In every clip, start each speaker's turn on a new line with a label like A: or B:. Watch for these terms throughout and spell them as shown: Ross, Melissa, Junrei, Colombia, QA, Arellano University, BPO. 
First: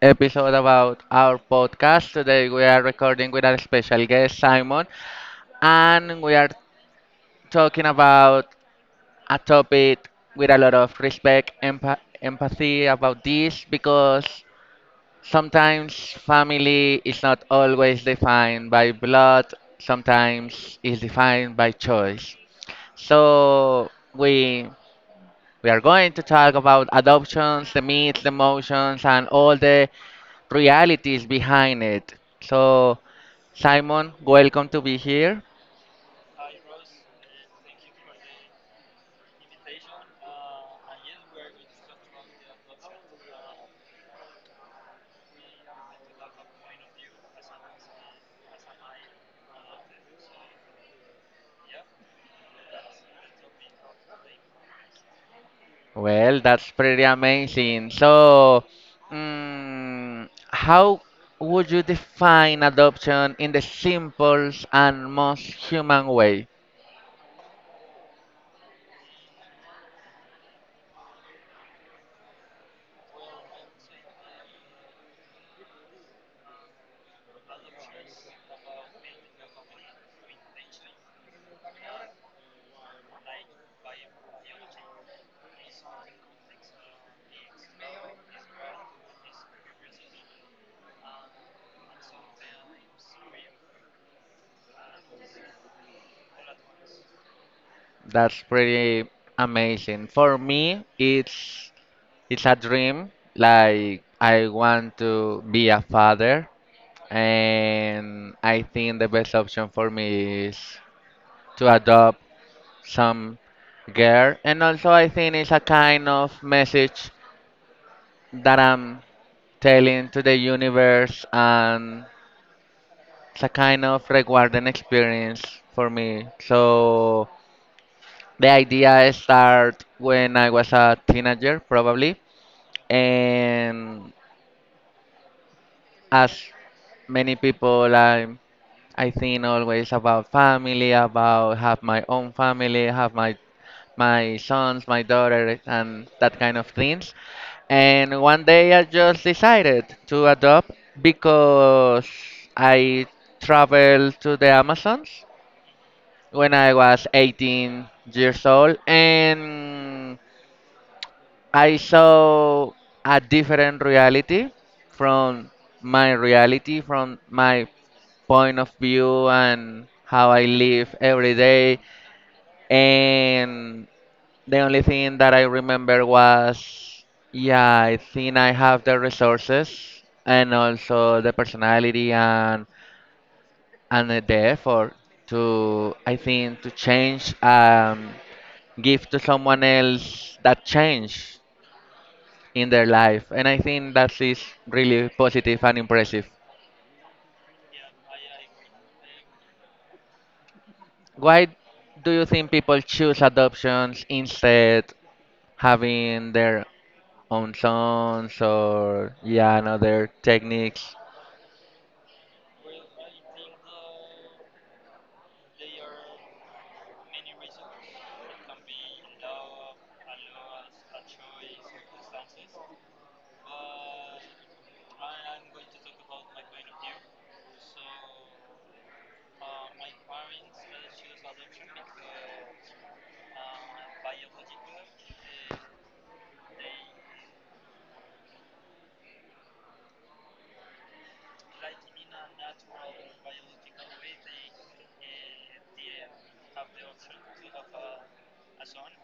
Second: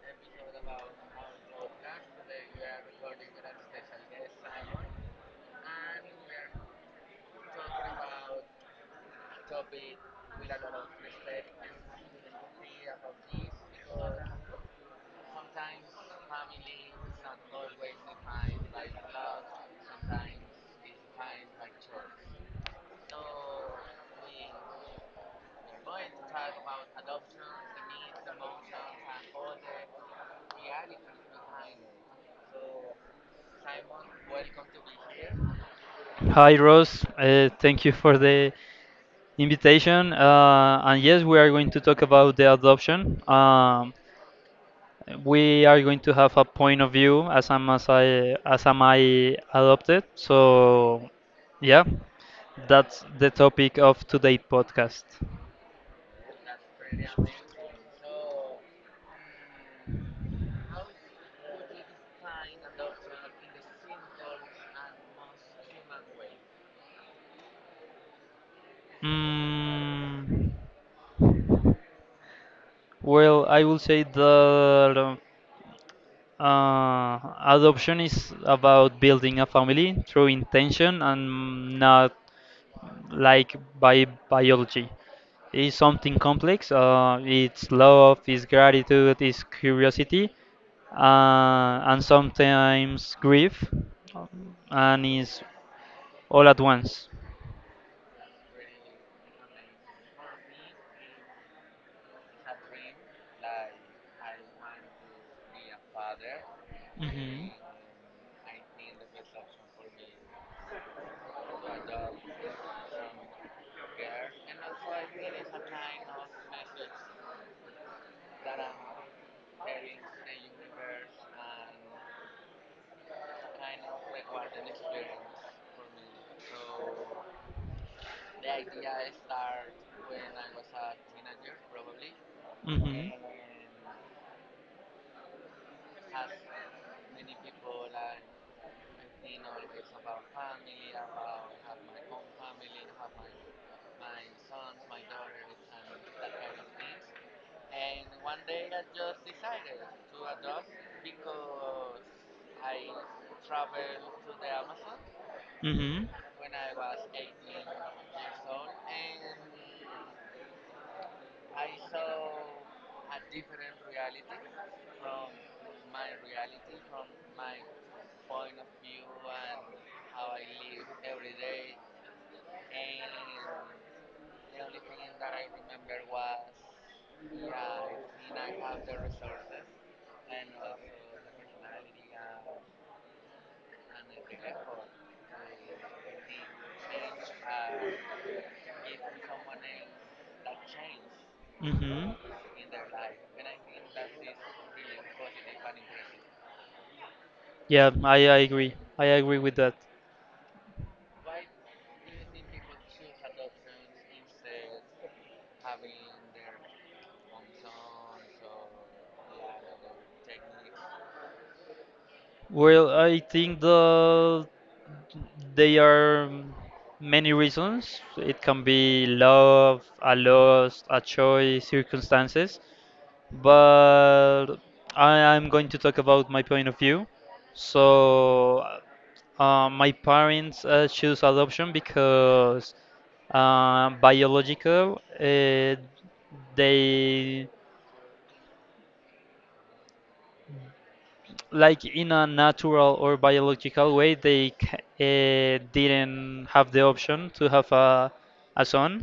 A: episode about our podcast. Today we are recording with our special guest Simon, and we are talking about a topic with a lot of respect, empathy about this, because sometimes family is not always defined by blood, sometimes is defined by choice. So we are going to talk about adoptions, the myths, the emotions, and all the realities behind it. So, Simon, welcome to be here.
B: Hi, Ross. Thank you for the invitation. And yes, we are going to talk about the adoption. We are going to have a point of view as I'm as I as am I adopted. So, yeah, that's the topic of today's podcast.
A: Well, that's pretty amazing. So, how would you define adoption in the simplest and most human way?
B: Mm, well, I will say that uh, adoption is about building a family through intention and not like bi biology. It's something complex. It's love, it's gratitude, it's curiosity, and sometimes grief, um, and it's all at once.
A: That's pretty amazing. For me, it's a dream. Like, I want to be a father,
B: Hmm.
A: and I think the best option for me is to adopt some girl. And also, I think it's a kind of message that I'm telling to the universe, and it's a kind of rewarding experience for me. So, the idea started when I was a teenager, probably,
B: Hmm.
A: and as many people, I think always about family, about have my own family, have my sons, my daughter, and that kind of things. And one day I just decided to adopt because I traveled to the Amazons
B: Hmm.
A: when I was 18 years old, and I saw a different from reality, from my point of view and how I live every day. And the only thing that I remember was, yeah, I think I have the resources and also the personality, and the effort to, I think, to change, give to someone else that change
B: Hmm.
A: in their life. And I think that is really positive and impressive.
B: Yeah, I agree. I agree with that.
A: Why do you think people choose adoptions instead having their own sons, or, yeah, and other techniques?
B: Well, I think they are many reasons. It can be love, a loss, a choice, circumstances. But I am going to talk about my point of view. So, my parents choose adoption because biological. They, like, in a natural or biological way, they didn't have the option to have a son,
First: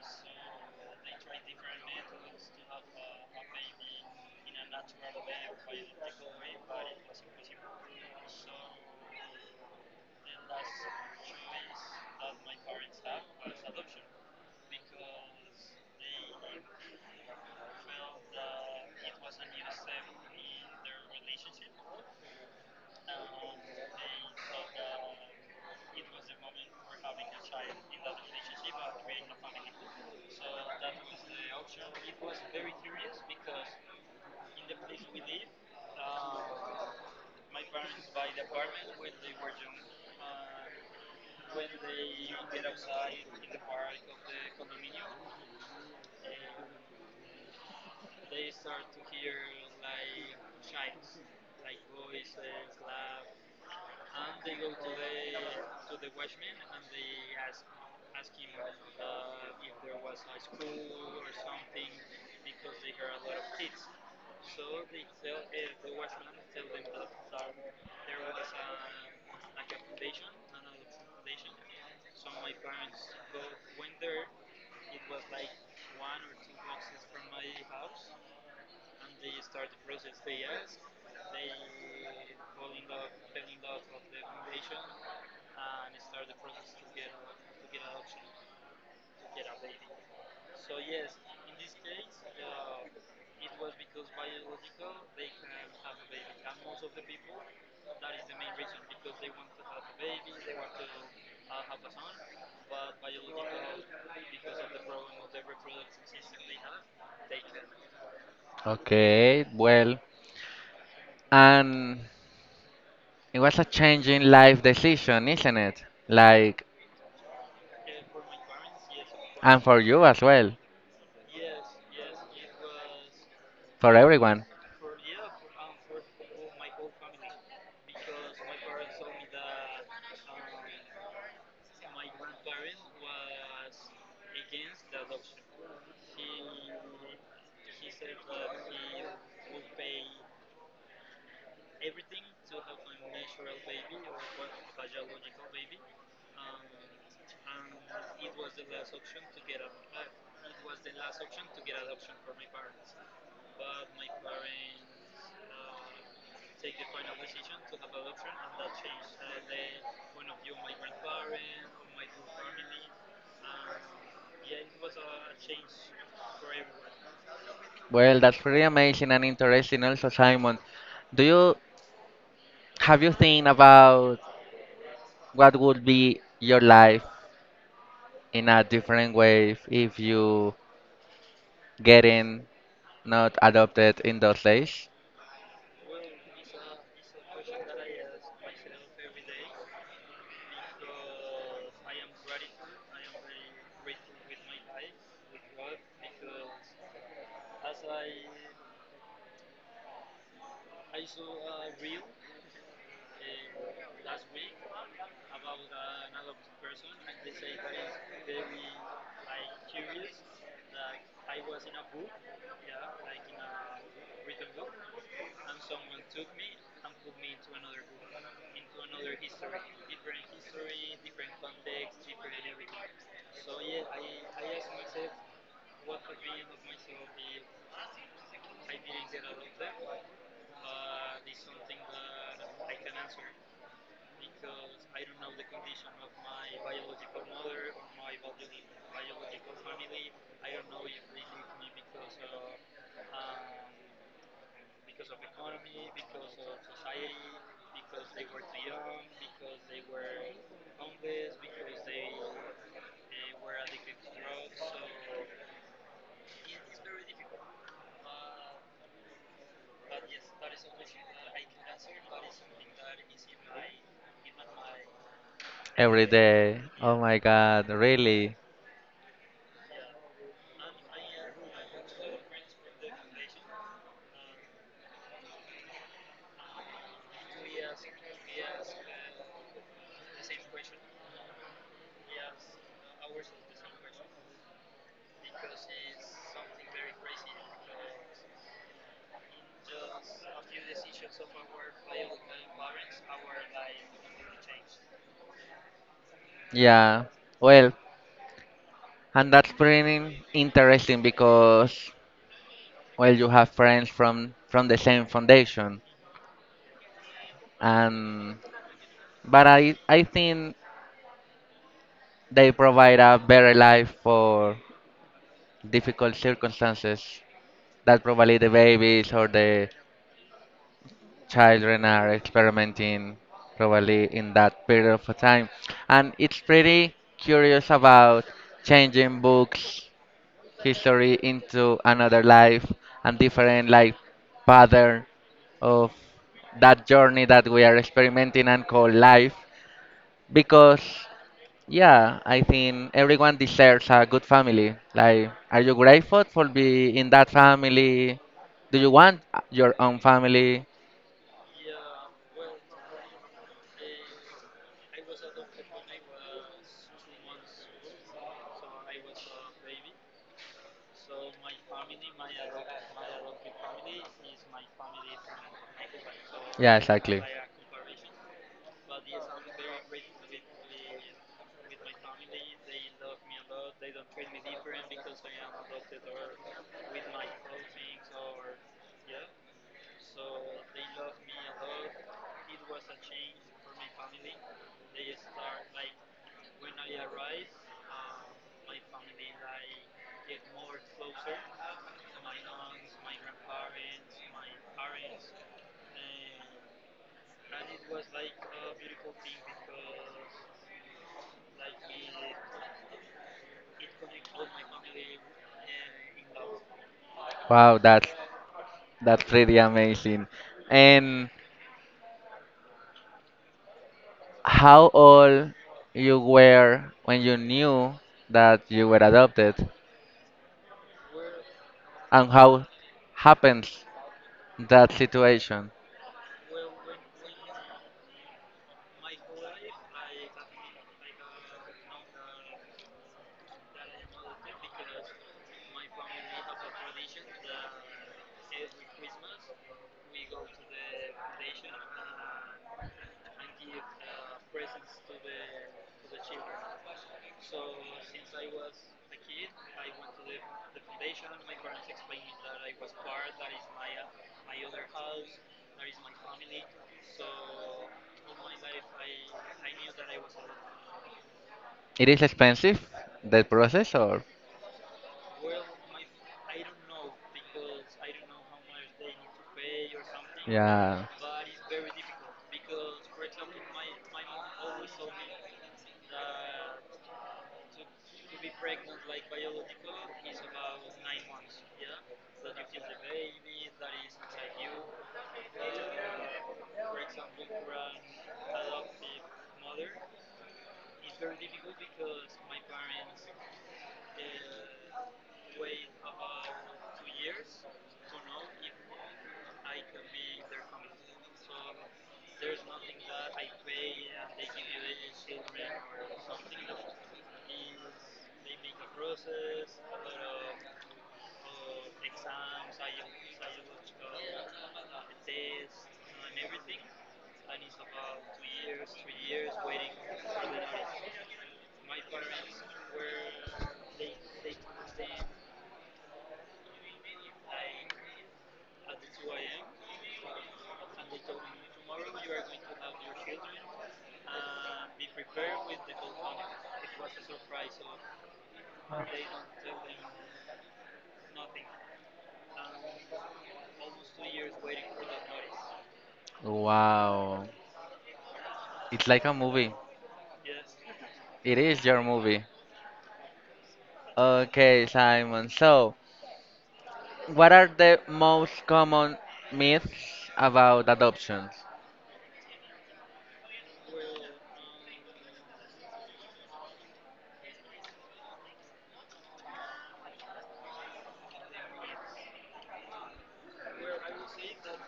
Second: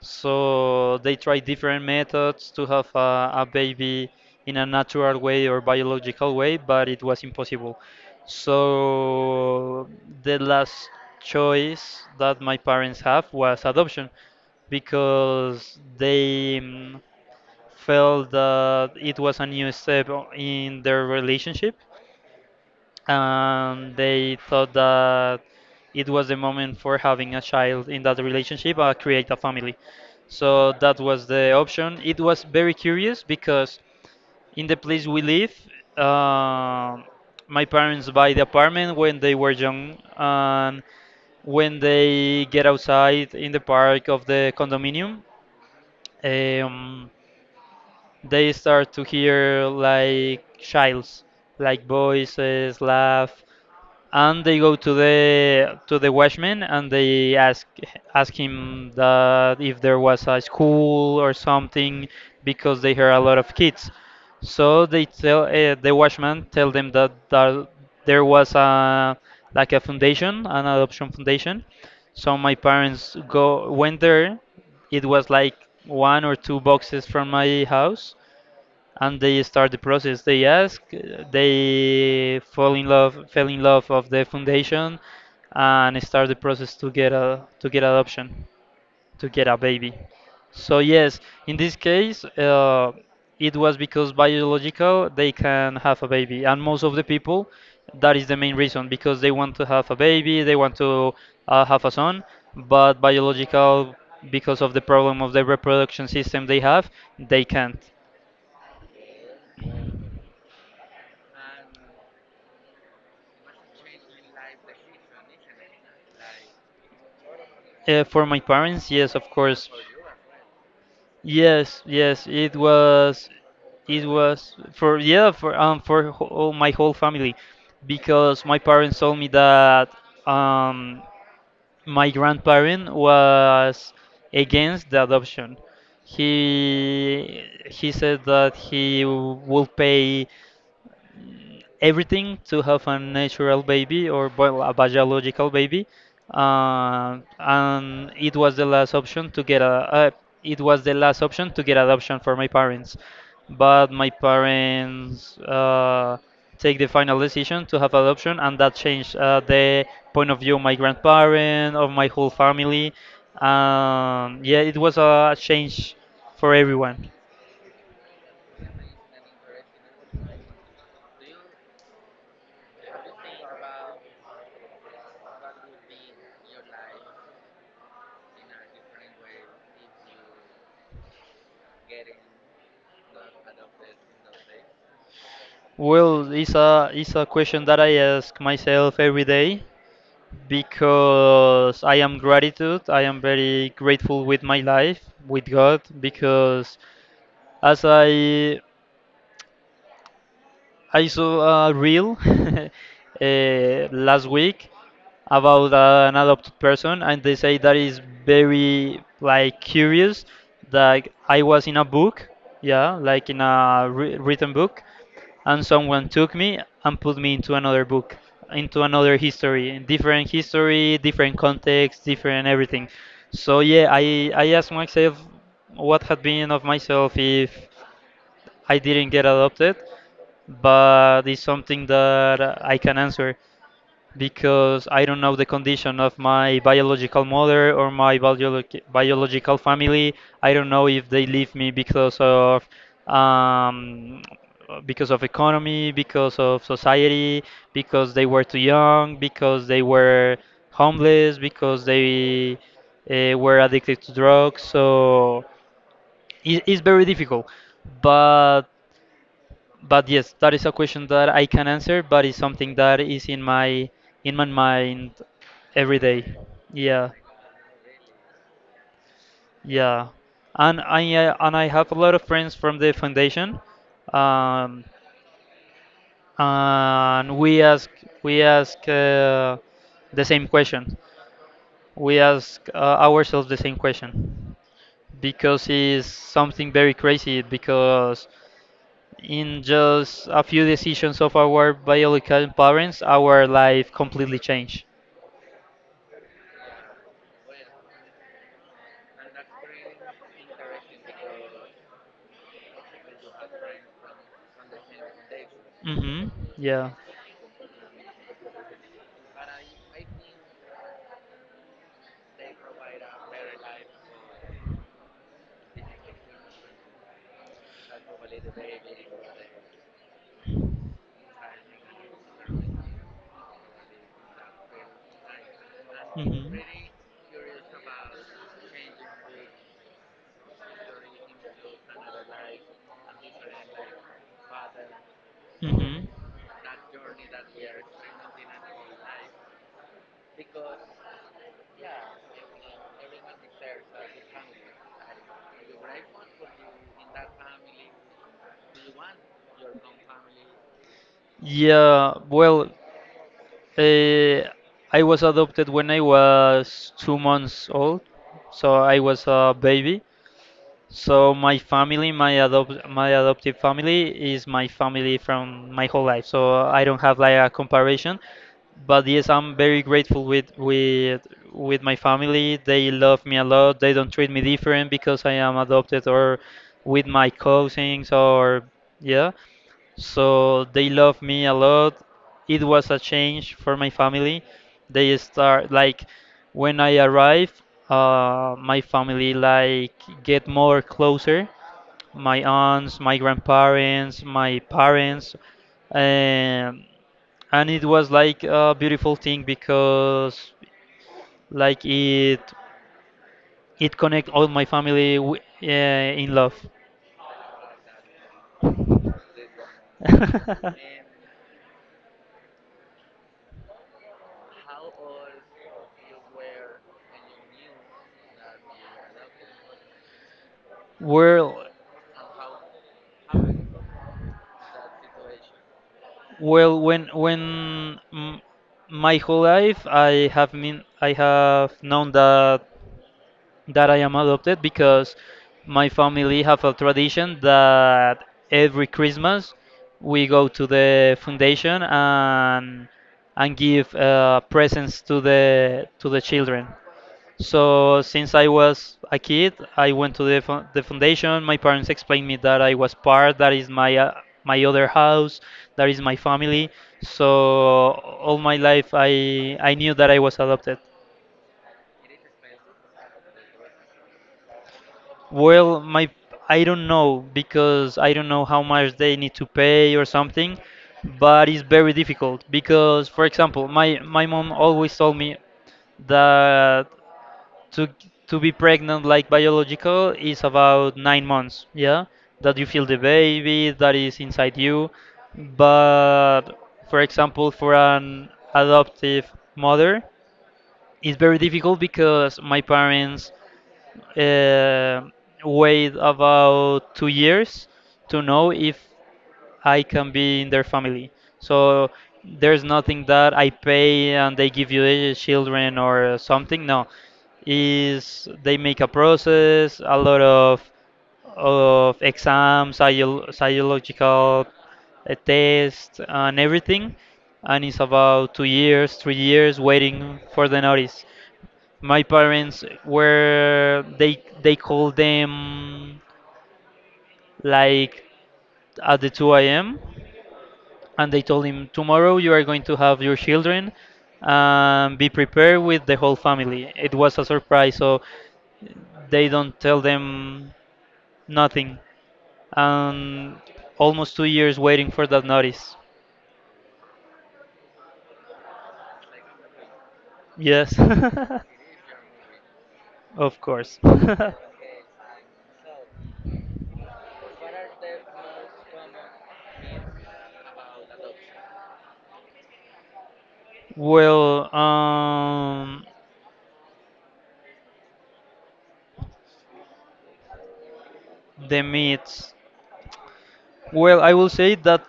B: so they tried different methods to have a baby in a natural way or biological way, but it was impossible. So the last choice that my parents have was adoption, because they felt that it was a new step in their relationship, and they thought that it was the moment for having a child in that relationship, create a family. So that was the option. It was very curious, because in the place we live, uh, my parents buy the apartment when they were young, and when they get outside in the park of the condominium, um, they start to hear like childs, like voices laugh, and they go to the watchman, and they ask him that if there was a school or something, because they hear a lot of kids. So they tell, the watchman tell them that there was a, like a foundation, an adoption foundation. So my parents go went there. It was like one or two boxes from my house, and they start the process. They ask, they fell in love of the foundation, and start the process to get adoption, to get a baby. So yes, in this case, it was because biological they can have a baby, and most of the people, that is the main reason, because they want to have a baby, they want to have a son, but biological, because of the problem of the reproduction system they have, they can't.
A: Okay, well, and it was a changing life decision, isn't it? Like,
B: For my parents, yes, of
A: and
B: course.
A: for you as well,
B: Yes, yes,
A: for
B: it
A: everyone.
B: was for, yeah, for all my whole family, because my parents told me that um my grandparent was against the adoption. He said that he will pay everything to have a natural baby or a biological baby, and it was the last option to get a, it was the last option to get adoption for my parents. But my parents take the final decision to have adoption, and that changed, the point of view of my grandparent, of my whole family. Yeah, it was a change for everyone.
A: Well, that's pretty amazing and interesting also, Simon. Do you Have you think about what would be your life in a different way if you getting not adopted in those days?
B: Well, it's a, it's a question that I ask myself every day, because I am gratitude. I am very grateful with my life, with God, because as I saw a reel last week about an adopted person, and they say that is very, like, curious. That I was in a book, yeah, like in a written book, and someone took me and put me into another book, into another history, in different history, different context, different everything. So yeah, I asked myself what had been of myself if I didn't get adopted, but it's something that I can answer because I don't know the condition of my biological mother or my biological family. I don't know if they leave me because of, um, because of economy, because of society, because they were too young, because they were homeless, because they were addicted to drugs. So it's very difficult. But but yes, that is a question that I can answer, but it's something that is in my mind every
A: Every
B: day.
A: day? Oh
B: Yeah,
A: my God, really?
B: yeah. And I have a lot of friends from the foundation, um, and we ask the same question. We ask, ourselves the same question, because it's something very crazy, because in just a few decisions of our biological parents, our life completely changed.
A: Yeah. Well, and that's pretty interesting because, well, you have friends from the same foundation.
B: Hmm. Yeah.
A: And but I think they provide a better life for difficult circumstances that probably the babies or the children are experimenting probably in that period of time. And it's
B: Hmm.
A: pretty curious about changing books, history into another life and different like pattern of
B: Hmm.
A: that journey that we are experimenting and call life, because, yeah, I think everyone deserves a good family. Like, are you grateful for being in that family? Do you want your own family?
B: Yeah. Well, uh, I was adopted when I was 2 months old, so I was a baby. So my family, my adopt my adoptive family is my family from my whole life. So
A: Yeah,
B: I don't have
A: exactly.
B: like a comparison, but yes, I'm very grateful with my family. They love me a lot. They don't treat me different because I am adopted, or with my cousins, or yeah. So they love me a lot. It was a change for my family. They start, like, when I arrived, my family, like, get more closer, my aunts, my grandparents, my parents. um, and it was like a beautiful thing, because like it connect all my family, in love.
A: Wow, that's really amazing. And how old you were when you knew that you were adopted,
B: Well.
A: and how happens that situation?
B: Well, when my whole life I have known that I am adopted, because my family have a tradition that every Christmas we go to the foundation, and give presents to the children. So since I was a kid, I went to the the foundation. My parents explained me that I was part, that is my, my other house, that is my family. So all my life, I knew that I was adopted.
A: It is expensive, that process, or?
B: Well, my I don't know, because I don't know how much they need to pay or something,
A: Yeah.
B: but it's very difficult because, for example, my mom always told me that to to be pregnant, like biological, is about 9 months, yeah, that you feel the baby that is inside you. But for example, for an adoptive mother, it's very difficult, because my parents uh, wait about 2 years to know if I can be in their family. So there's nothing that I pay and they give you the children or something. No, is they make a process, a lot of exams, psychological tests, and everything, and it's about 2 years, 3 years waiting for the notice. My parents were, they called them like at the 2 a.m., and they told him tomorrow you are going to have your children, and be prepared with the whole family. It was a surprise, so they don't tell them nothing, and almost 2 years waiting for that notice.
A: Wow, it's like a movie.
B: Yes.
A: It is your movie.
B: Of course.
A: Okay, Simon. So, what are the most common myths about adoptions?
B: Well, the myths. Well, I will say that,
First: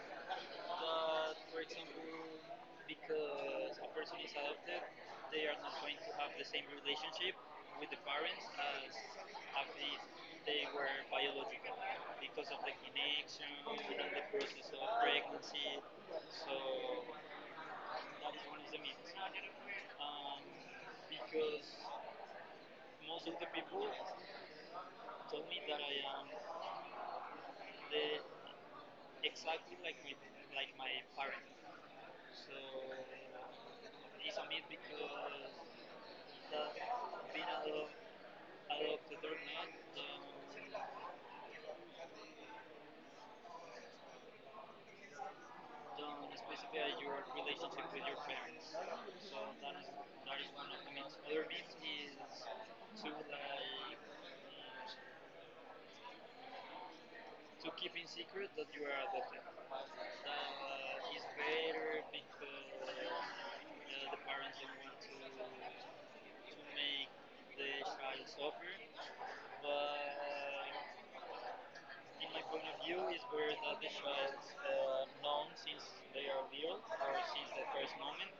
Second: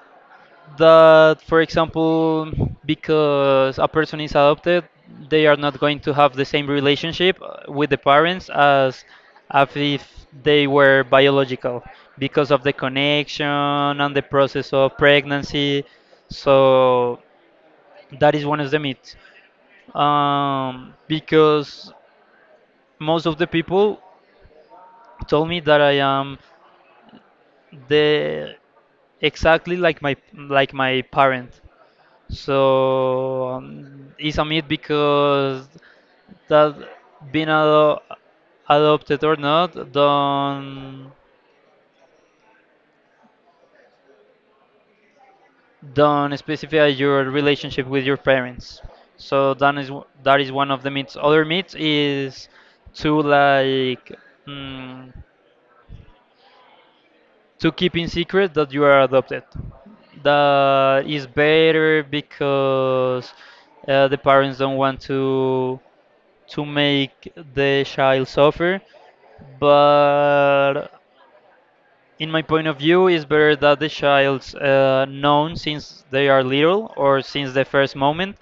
B: for example, because a person is adopted, they are not going to have the same relationship, with the parents, as if they were biological, because of the connection and the process of pregnancy. So that is one of the myths. Because most of the people told me that I am the exactly like my, parent. So, it's a myth, because that being ado adopted or not don't specify your relationship with your parents. So that is, that is one of the myths. Other myth is to, like, mm, to keep in secret that you are adopted. That is better, because, the parents don't want to make the child suffer, but in my point of view it's better that the child's, known since they are little, or since the first moment,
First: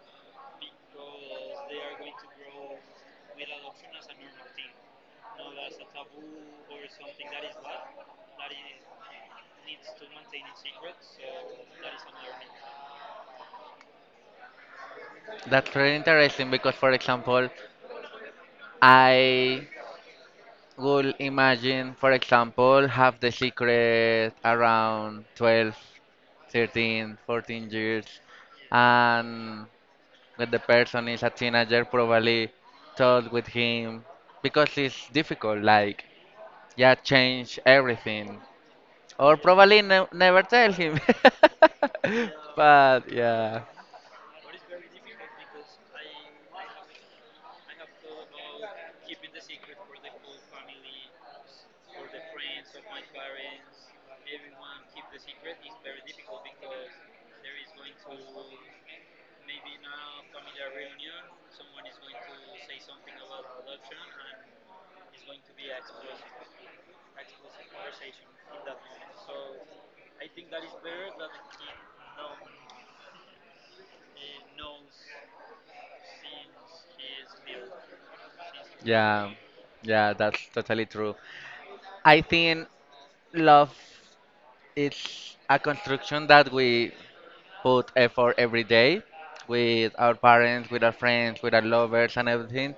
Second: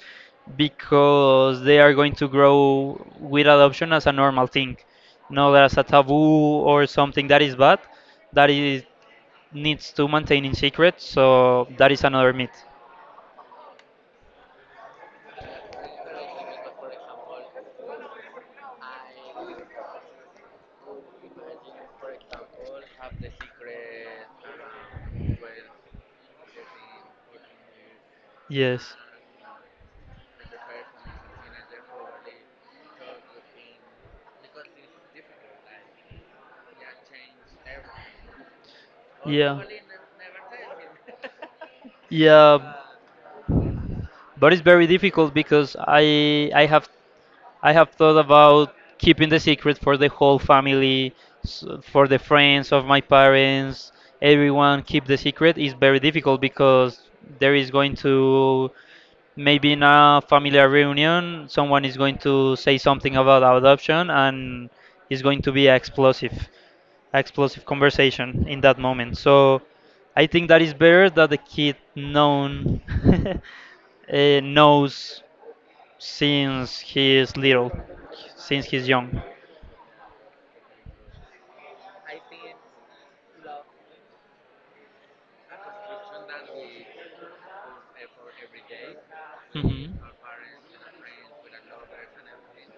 B: because they are going to grow with adoption as a normal thing, not as a taboo, or something that is bad, that is needs to maintain in secret. So that is another myth.
A: That's really interesting because, for example, I would imagine, for example, have the secret around 12, 13, 14 years,
B: Yes.
A: and when the person is a teenager, probably talk with him because it's difficult. Like, yeah, change everything. Or
B: Yeah,
A: probably never tell him.
B: yeah.
A: But yeah,
B: But it's very difficult, because I have thought about keeping the secret for the whole family, for the friends of my parents, everyone keep the secret, is very difficult, because there is going to, maybe in a family reunion someone is going to say something about adoption, and it's going to be explosive conversation in that moment. So I think that is better that the kid known knows, since he is little, since he's young.
A: yeah, yeah, that's totally true. I think love is a construction that we put effort every day with
B: Mhm.
A: our parents, with our friends, with our lovers, and everything.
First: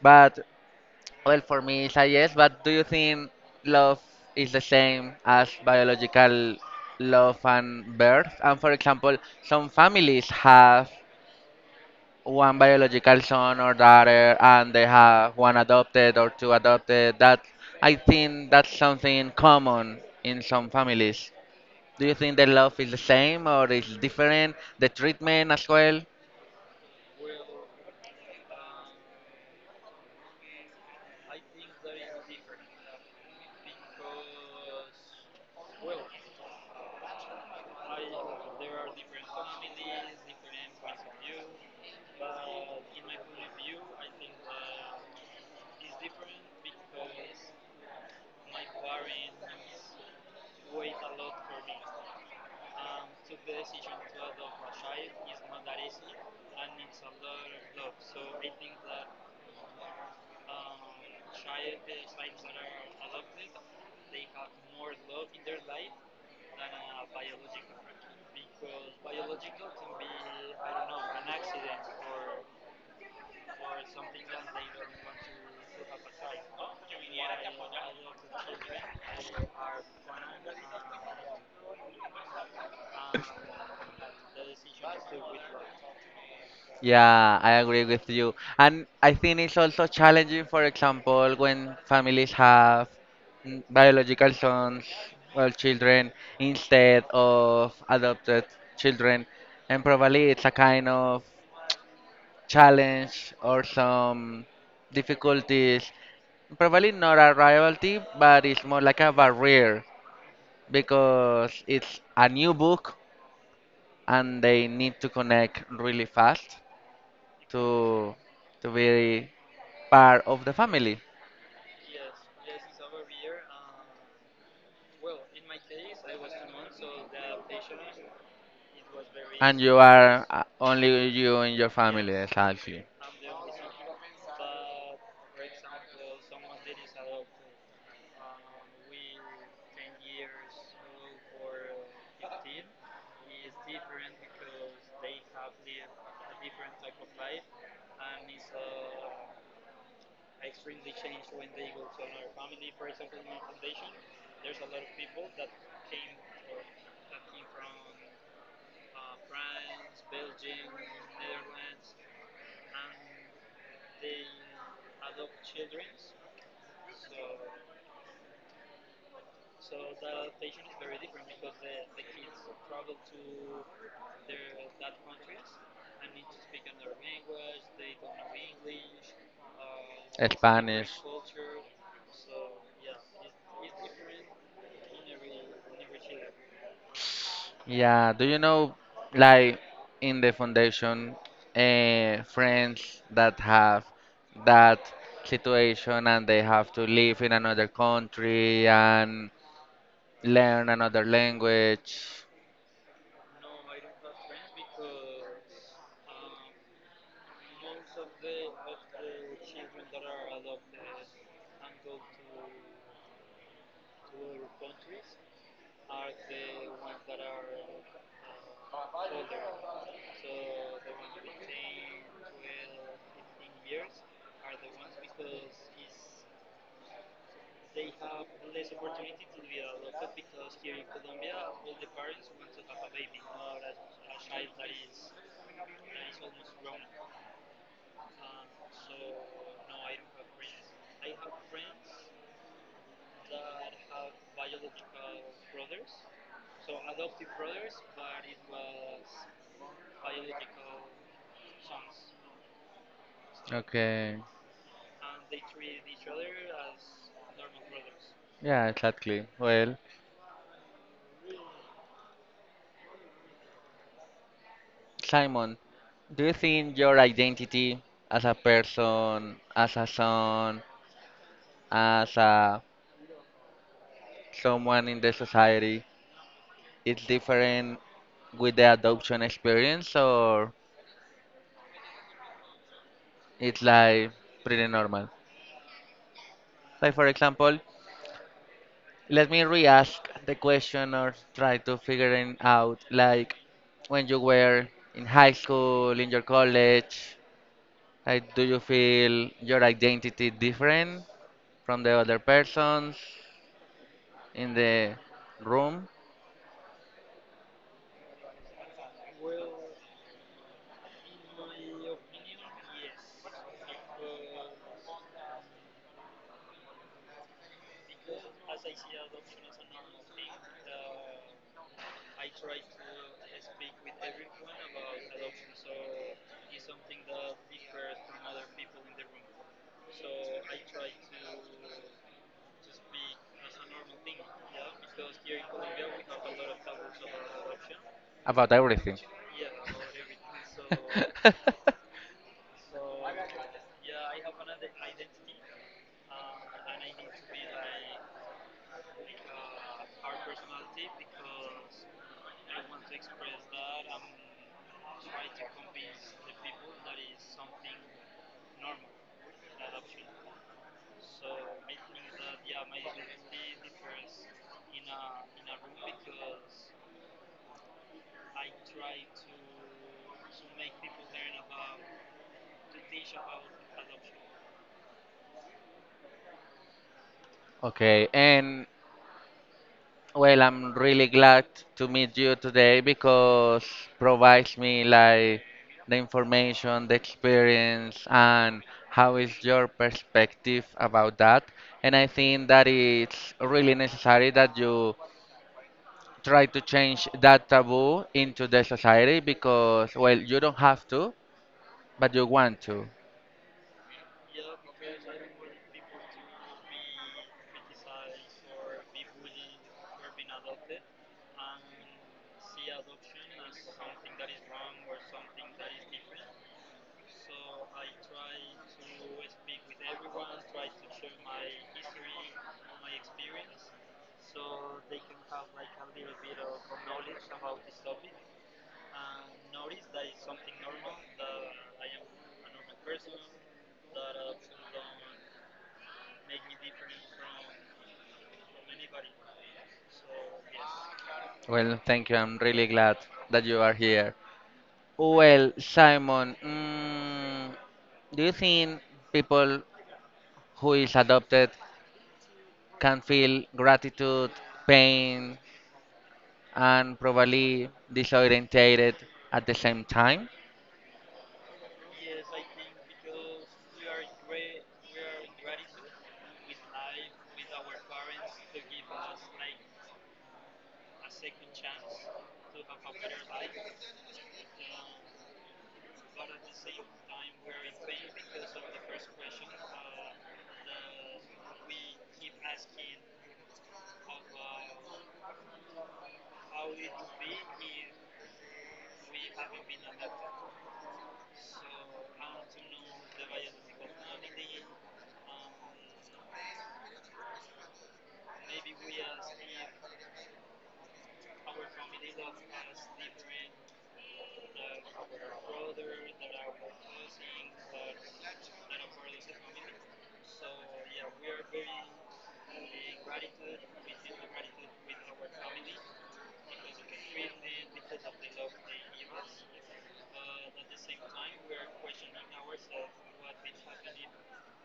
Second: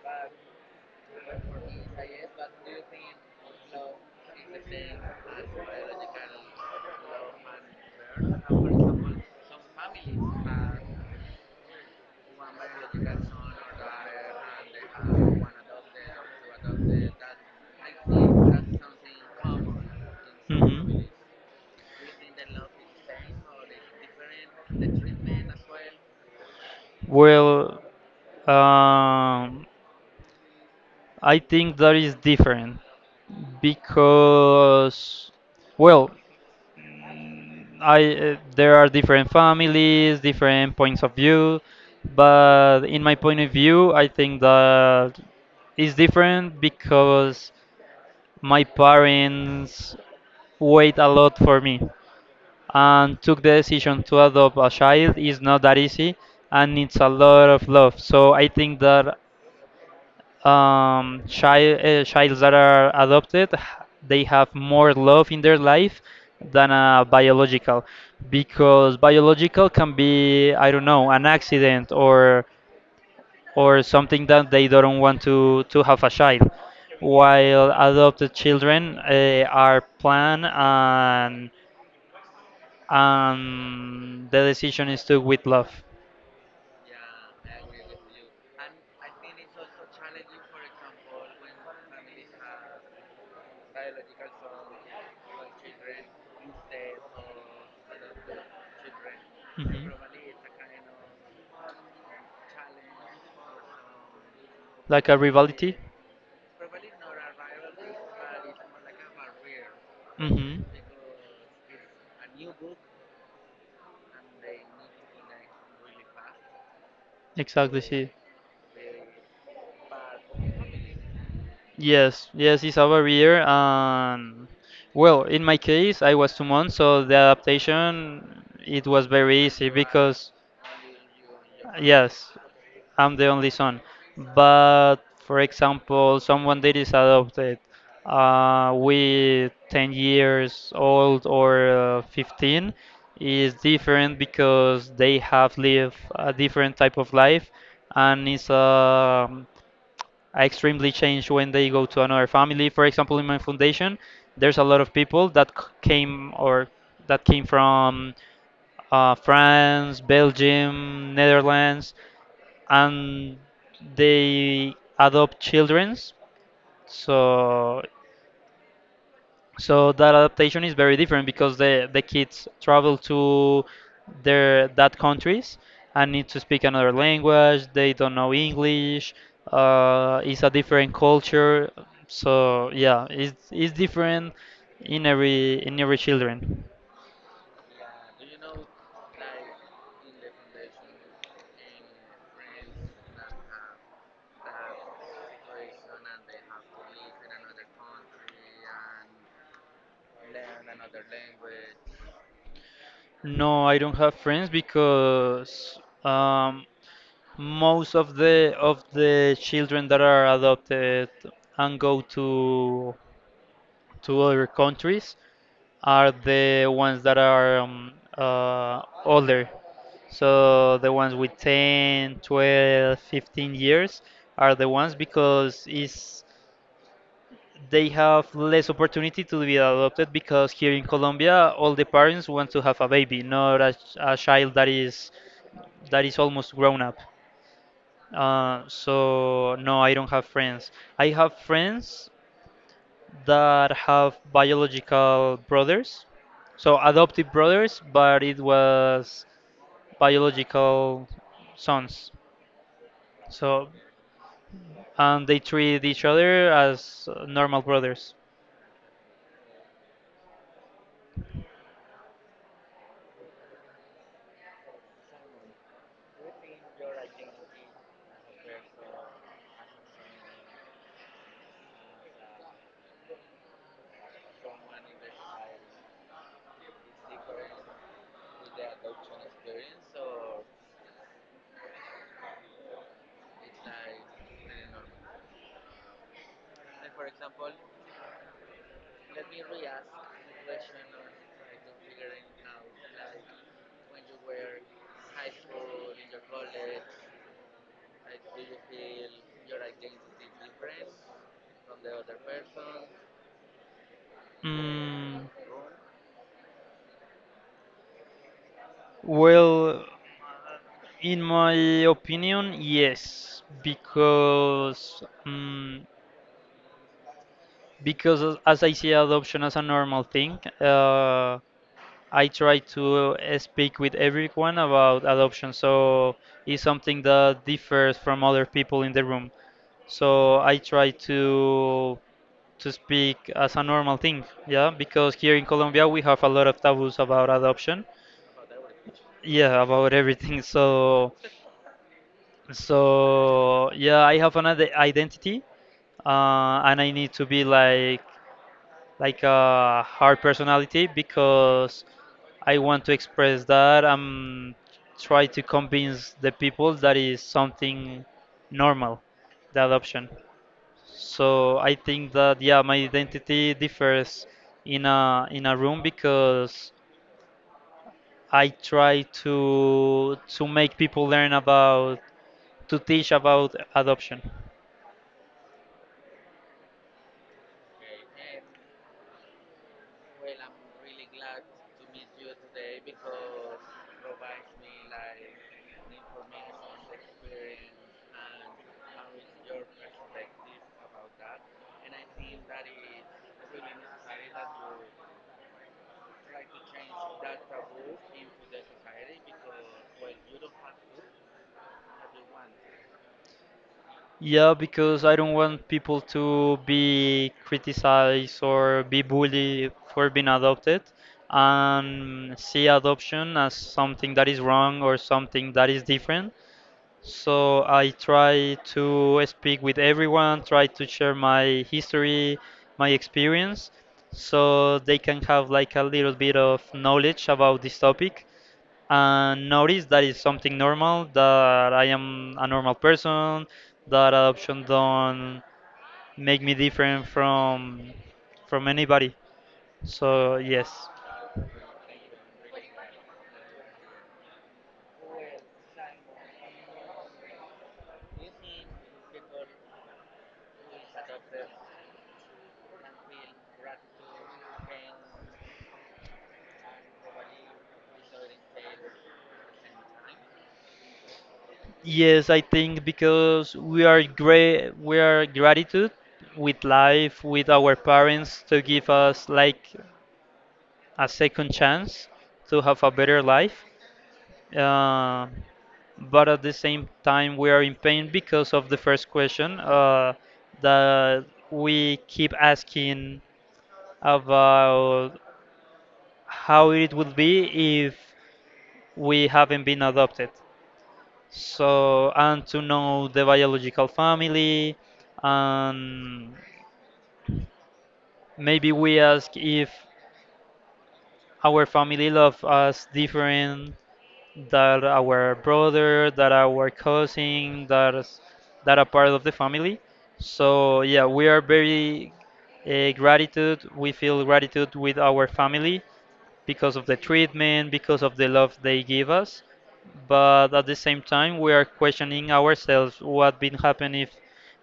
A: But, well, for me, it's a yes, but do you think love is the same as biological love and birth? And for example, some families have one biological son or daughter, and they have one adopted or two adopted. That, I think that's something common in some
B: Mhm.
A: families. Do you think the love is the same or is different? The treatment as well?
B: Well, um, I think that is different, because, well, I there are different families, different points of view, but in my point of view, I think that is different, because my parents wait a lot for me, and took the decision to adopt a child is not that easy, and it's a lot of love. So I think that childs that are adopted, they have more love in their life than a biological, because biological can be, I don't know, an accident, or something that they don't want to have a child, while adopted children are planned, and the decision is took with love.
A: Yeah, I agree with you. And I think it's also challenging, for example, when families have biological sons or children instead of adopted children. And probably it's a kind of challenge or some
B: Like a rivality. Conflict.
A: difficulties. Probably not a rivalry, but it's more like a barrier
B: Rivalry. Hmm.
A: because it's a new book and they need to connect really fast
B: Exactly. See.
A: to to be part of the family.
B: Yes, yes, it's over here. And well, in my case, I was 2 months, so the adaptation it was very
A: And
B: easy
A: you are
B: because
A: only you and your family,
B: yes,
A: exactly.
B: I'm the only son. But for example, someone that is adopted with 10 years old or 15 is different because they have lived a different type of life, and it's a, I extremely change when they go to another family. For example, in my foundation, there's a lot of people that came, or that came from France, Belgium, Netherlands, and they adopt childrens. So, so that adaptation is very different because the kids travel to their that countries and need to speak another language. They don't know English. It's a
A: Spanish.
B: different culture. So yeah, it's different in every children.
A: Yeah, do you know, like in the foundation, friends that have that situation and they have to live in another country and learn another language?
B: No, I don't have friends because um, most of the children that are adopted and go to other countries are the ones that are older. So the ones with 10, 12, 15 years are the ones because is they have less opportunity to be adopted, because here in Colombia all the parents want to have a baby, not a child that is almost grown up. So no, I don't have friends. I have friends that have biological brothers, so adoptive brothers, but it was biological sons. So,
A: Okay,
B: and they treat each other as normal brothers.
A: yeah, exactly. Well, Simon, do you think your identity as a person, as a son, as a someone in the society is different with the adoption experience, or? It's like pretty normal. Like, for example, let me re-ask the question or try to figure it out. Like when you were in high school, in your college, like, do you feel your identity different from the other persons in the
B: Mm,
A: room?
B: well, in my opinion, yes, because because as I see adoption as a normal thing, uh, I try to speak with everyone about adoption, so it's something that differs from other people in the room. So I try to speak as a normal thing, yeah, because here in Colombia we have a lot of taboos about adoption.
A: About everything?
B: Yeah, about everything. So, so yeah, I have an identity, and I need to be like a hard personality, because I want to express that I'm try to convince the people that is something normal, the adoption. So I think that yeah, my identity differs in a room because I try to make people learn about to teach about adoption.
A: Okay, and, well, I'm really glad to meet you today because provides me like the information, the experience, and how is your perspective about that. And I think that it's really necessary that you try to change that taboo into the society because, well, you don't have to, but you want to.
B: Yeah, because I don't want people to be criticized or be bullied for being adopted and see adoption as something that is wrong or something that is different. So I try to speak with everyone, try to share my history, my experience, so they can have like a little bit of knowledge about this topic and notice that it's something normal, that I am a normal person, that adoption don't make me different from anybody, so yes.
A: Well, thank you. I'm really glad that you are here. Well, Simon, do you think people who is adopted can feel gratitude, pain, and probably disorientated at the same time?
B: Yes, I think, because we are gratitude with life, with our parents, to give us like a second chance to have a better life. Uh, but at the same time, we are in pain because of the first question that we keep asking about how it would be if we haven't been adopted. So, and to know the biological family, and maybe we ask if our family love us different that our brother, that our cousin, that that are part of the family. So yeah, we are very gratitude. We feel gratitude with our family because of the treatment, because of the love they give us. But at the same time, we are questioning ourselves what been happen if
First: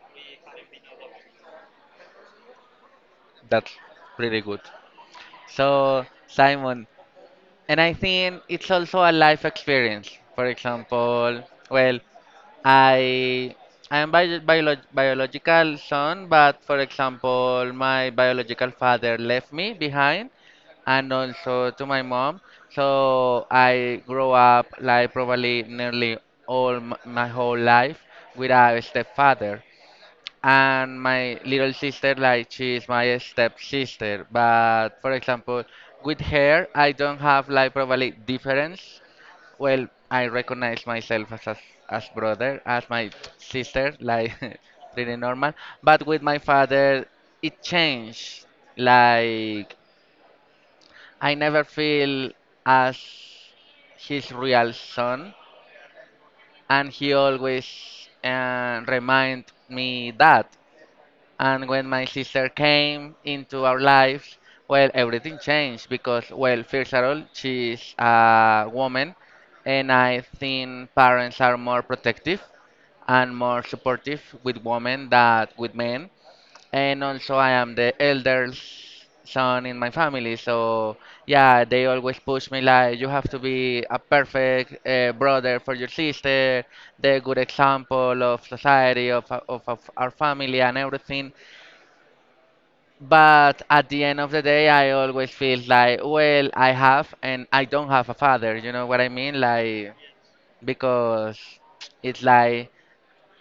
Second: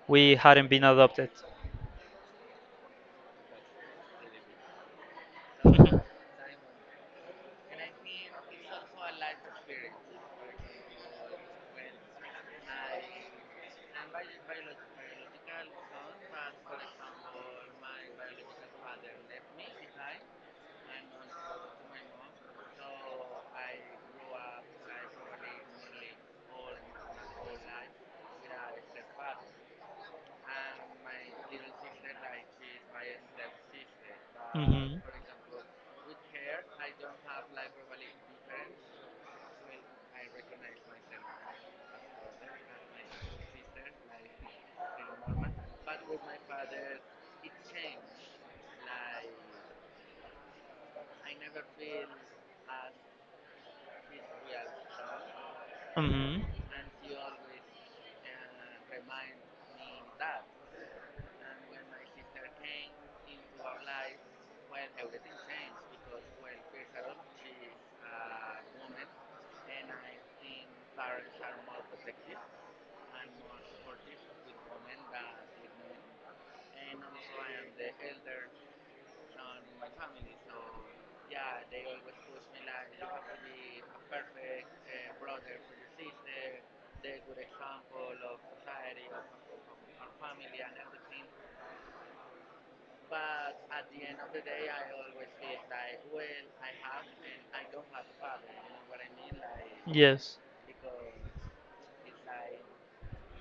B: we hadn't been adopted.
A: That's pretty good. So, Simon, and I think it's also a life experience. For example, well, I I am biological son, but for example, my biological father left me behind, and also to my mom. So I grew up, like, probably nearly all my whole life with a stepfather. And my little sister, like she's my stepsister, but for example, with her, I don't have like probably difference. Well, I recognize myself as brother, as my sister, like, pretty normal. But with my father, it changed. Like I never feel as his real son,
B: Hmm.
A: and he always remind me that. And when my sister came into our lives, well, everything changed because, well, first of all, she's a woman, and I think parents are more protective and more supportive with women than with men. And also, I am the eldest son in my family, so, yeah, they always push me like, you have to be a perfect brother for your sister, the good example of society, of our family, and everything. But at the end of the day, I always feel like, well, I have and I don't have a father. You know what I mean? Like,
B: Yes.
A: because it's like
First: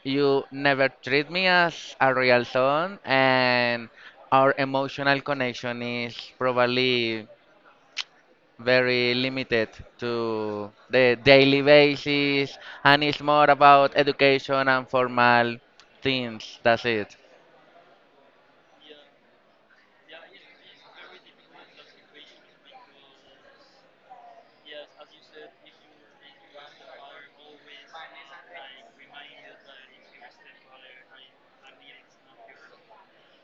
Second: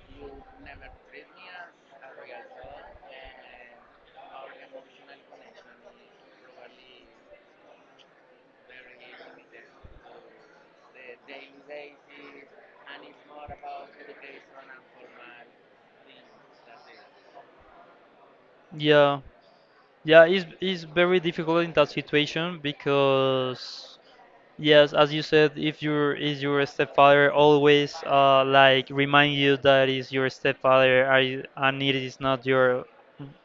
A: you never treat me as a real son, and our emotional connection is probably very limited to the daily basis, and it's more about education and formal things. That's it.
B: Yeah. Yeah, it's very difficult in that situation because, yes, as you said, if your is your stepfather always like remind you that is your stepfather, and it is not your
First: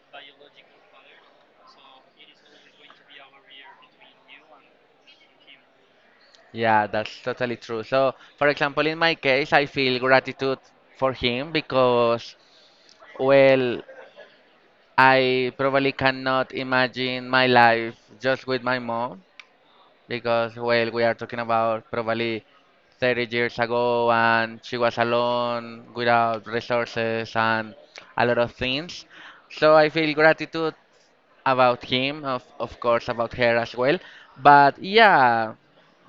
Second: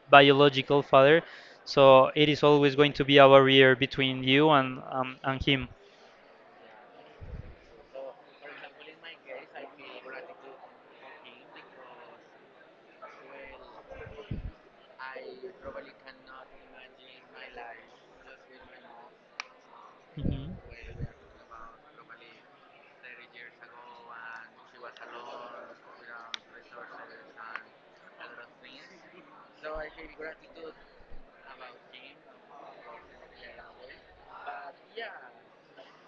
B: biological father, so it is always going to be a barrier between you and him.
A: Yeah, that's totally true. So, for example, in my case, I feel gratitude for him because, well, I probably cannot imagine my life just with my mom
B: Hmm.
A: because, well, we are talking about probably 30 years ago, and she was alone without resources and a lot of things. So, I feel gratitude about him, of course, about her as well. But yeah,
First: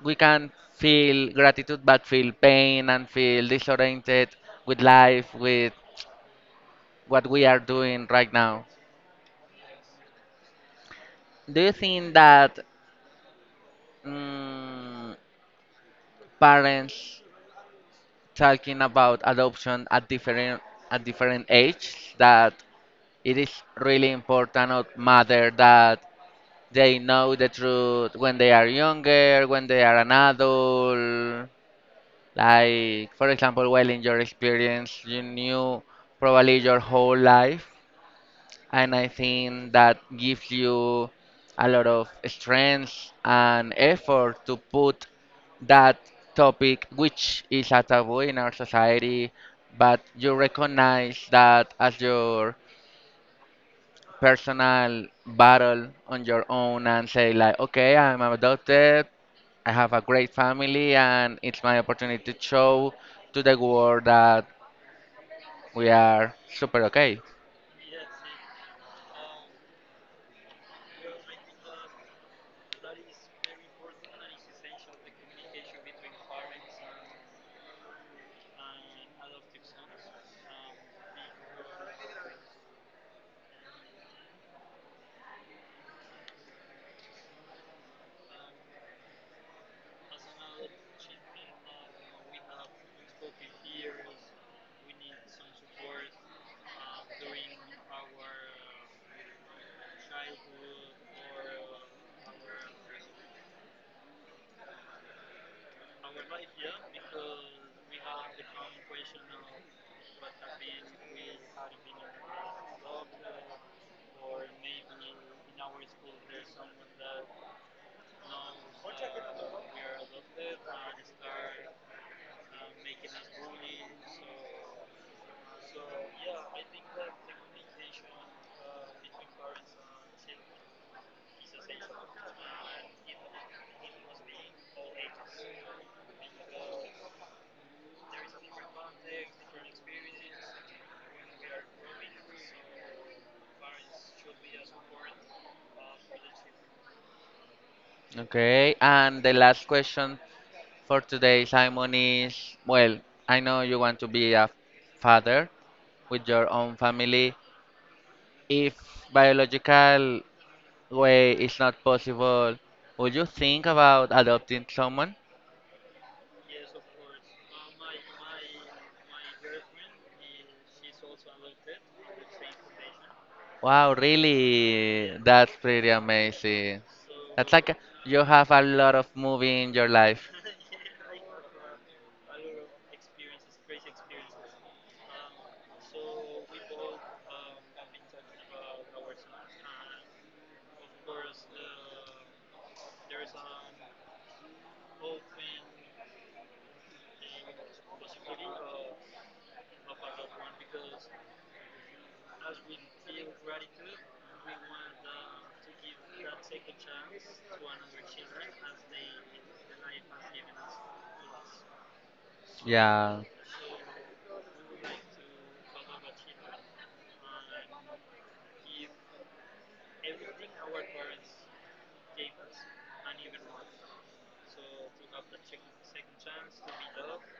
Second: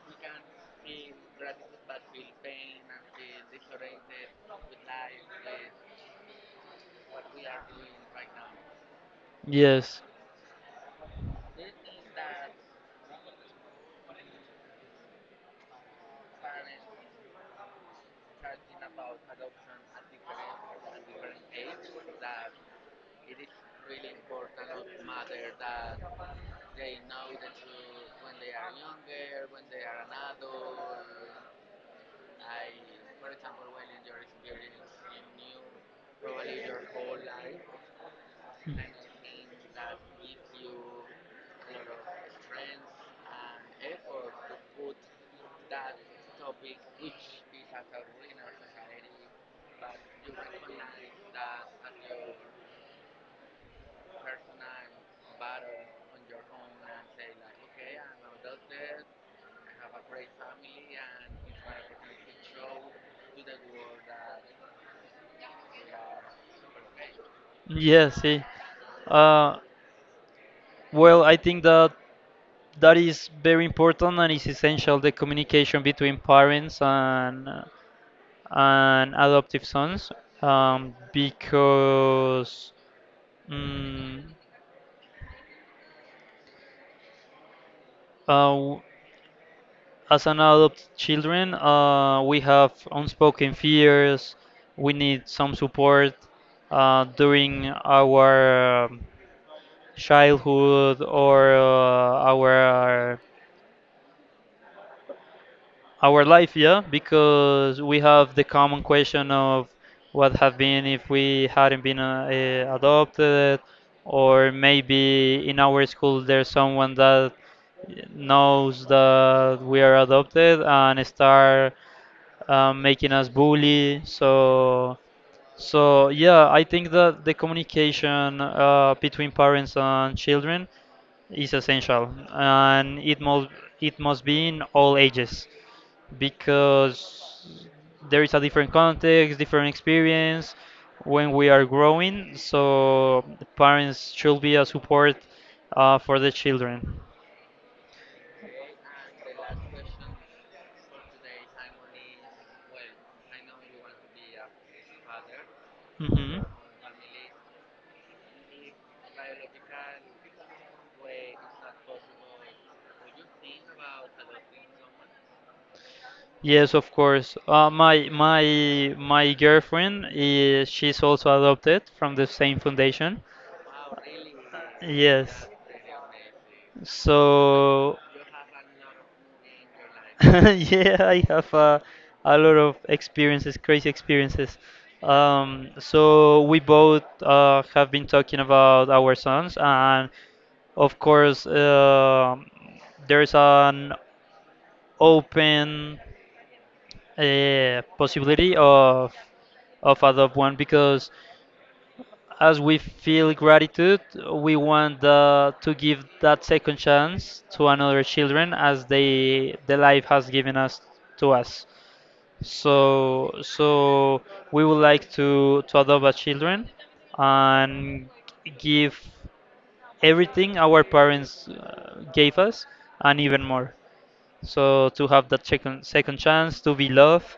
A: we can feel gratitude, but feel pain and feel disoriented with life, with what we are doing right now.
B: Yes.
A: Do you think that mm, parents talking about adoption at different ages that it is really important or matter that they know the truth when they are younger, when they are an adult? Like, for example, well, in your experience, you knew probably your whole life,
B: Hmm.
A: and I think that gives you a lot of strength and effort to put that topic, which is a taboo in our society, but you recognize that as your personal battle on your own and say like, okay, I'm adopted, I have a great family, and it's my opportunity to show to the world that we are super okay.
B: Yeah, see. Uh, well, I think that that is very important, and is essential the communication between parents and adoptive sons, because mm, uh, As an adult children, we have unspoken fears. We need some support during our childhood or our life, yeah, because we have the common question of what have been if we hadn't been adopted, or maybe in our school there's someone that knows that we are adopted and start making us bully. So, so yeah, I think that the communication between parents and children is essential, and it must be in all ages because there is a different context, different experience when we are growing. So, parents should be a support for the children.
A: Okay, and the last question for today, Simon, is, well, I know you want to be a father with
B: Hmm.
A: your own family. If biological way is not possible, would you think about adopting someone?
B: Yes, of course. My girlfriend is she's also adopted from the same foundation.
A: Wow, really?
B: Yes.
A: That's pretty amazing. That's like
B: So
A: you have a lot of movie in your life.
B: yeah, I have a lot of experiences, crazy experiences. So we both have been talking about our sons, and of course, there's an open possibility of adopt one because, as we feel gratitude, we want to give that second chance to another children as they the life has given us to us.
A: Yeah.
B: So we would like to adopt a children and give everything our parents gave us and even more. So to have that second chance to be loved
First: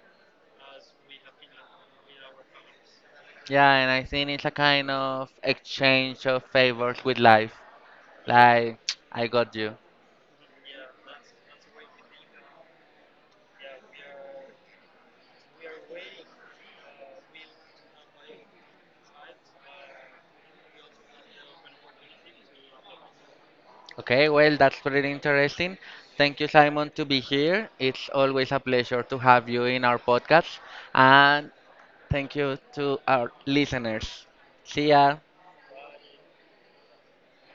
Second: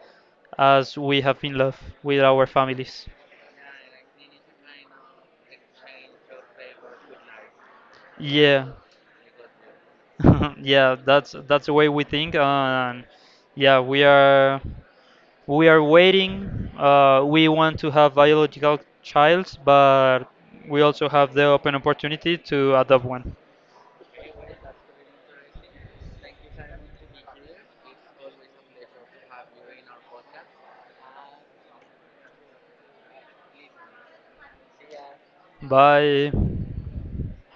B: as we have been loved with our families.
A: Yeah, and I think it's a kind of exchange of favors with life.
B: Yeah,
A: Like, I got you.
B: yeah, that's the way we think, and yeah, we are waiting. We want to have biological child, but we also have the open opportunity to adopt one.
A: Okay, well, that's pretty interesting. Thank you, Simon, to be here. It's always a pleasure to have you in our podcast. And thank you to our listeners. See ya.
B: Bye.